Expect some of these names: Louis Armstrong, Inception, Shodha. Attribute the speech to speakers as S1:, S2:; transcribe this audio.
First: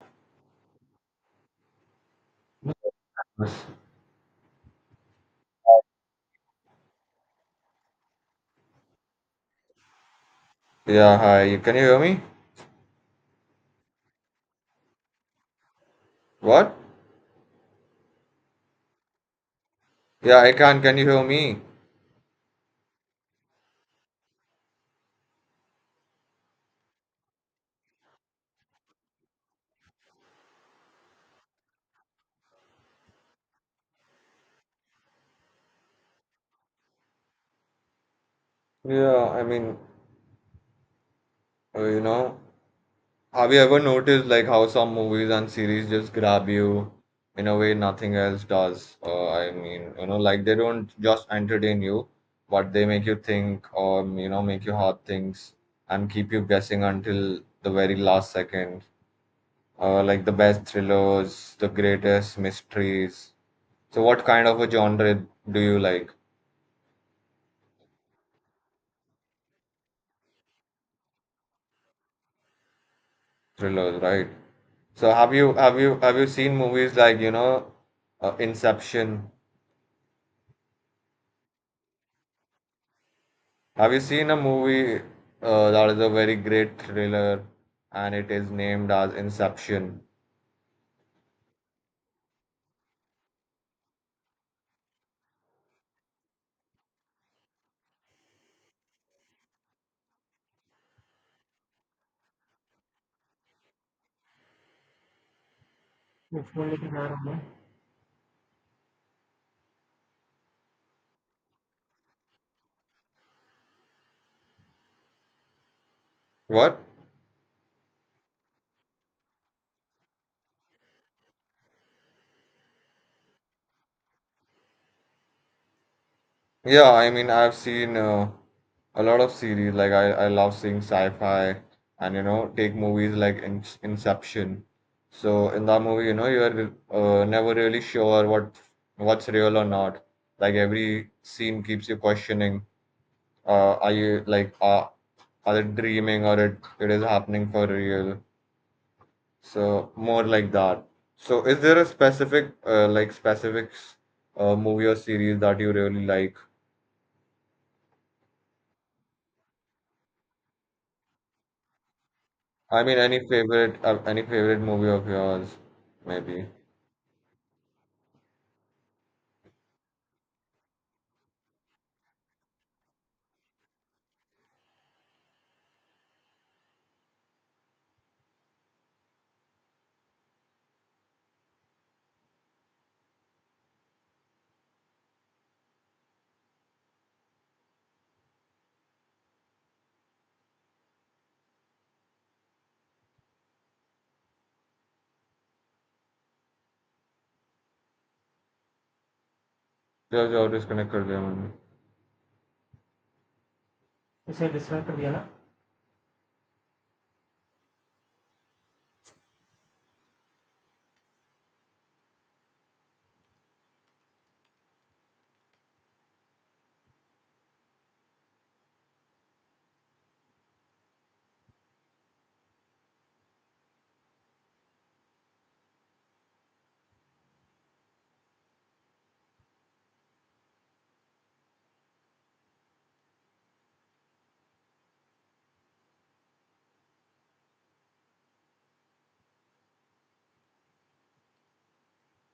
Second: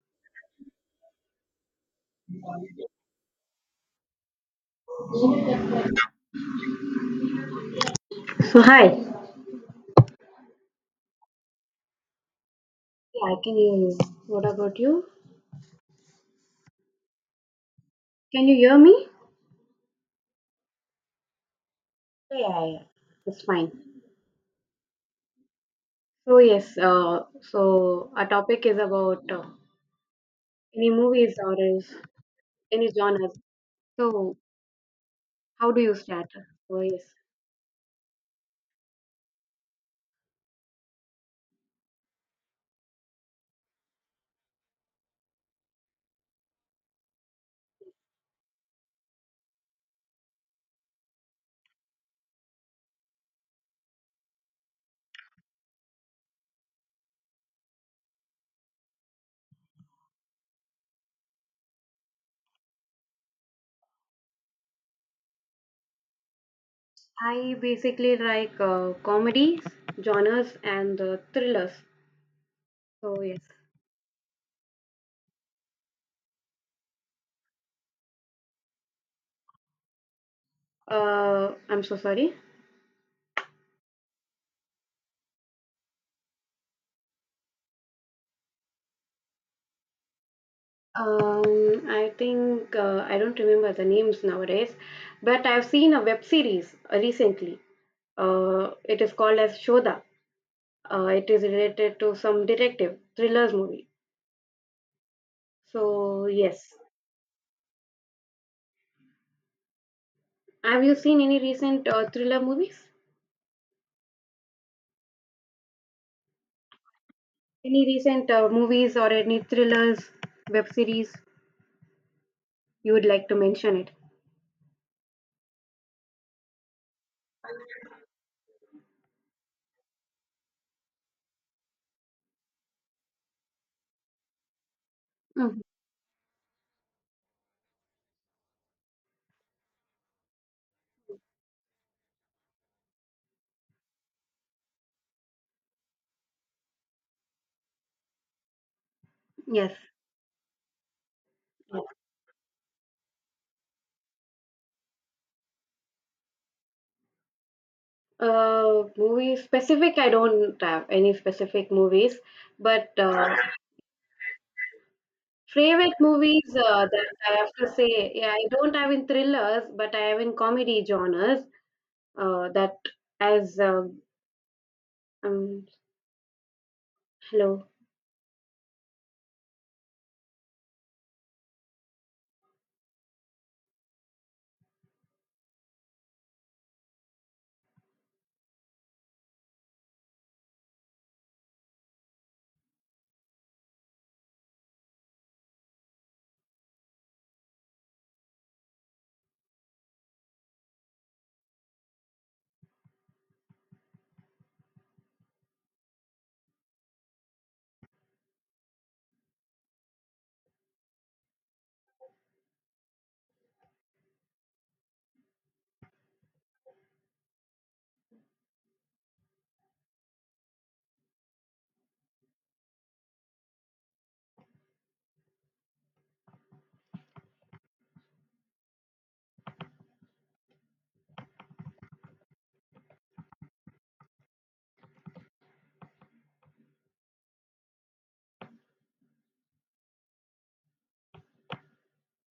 S1: So hi, yeah,
S2: Yeah, hi. Can you hear me?
S1: I can hear you. What about you?
S2: What?
S1: Can you hear me?
S2: Yeah, I can. Can you hear me?
S1: Yeah, yeah, yeah. It's fine. So yes, so our topic is about any movies or is any genres. So how do you start? So yes,
S2: Yeah, I mean, uh, you know, have you ever noticed like how some movies and series just grab you in a way nothing else does? I mean, you know, like they don't just entertain you, but they make you think or, you know, make you hard things and keep you guessing until the very last second. Like the best thrillers, the greatest mysteries. So, what kind of a genre do you like?
S1: I basically like comedies, genres, and thrillers. So yes,
S2: Thrillers, right? So have you seen movies like Inception?
S1: I'm so sorry.
S2: Have you seen a movie that is a very great thriller and it is named as Inception?
S1: I think I don't remember the names nowadays, but I've seen a web series recently. It is called as Shodha. It is related to some detective thrillers movie. So yes, have you seen any recent thriller movies?
S2: What?
S1: Any recent movies or any thrillers, web series you would like to mention it?
S2: Yeah, I've seen a lot of series like I love seeing sci-fi and you know take movies like In Inception. So
S1: Mhm.
S2: in that movie, you're never really sure what what's real or not. Like every scene keeps you questioning are you like are it dreaming or it is happening for real,
S1: Yes.
S2: so more like that. So is there a
S1: Yes.
S2: specific like specifics movie or series that you really like?
S1: Movie specific, I don't have any specific movies,
S2: I
S1: but
S2: mean, any favorite movie of yours
S1: favorite
S2: maybe?
S1: movies that I have to say, yeah, I don't have in thrillers, but I have in comedy genres that has um hello
S2: जो और disconnect कर दिया मैंने इसे disconnect कर दिया ना.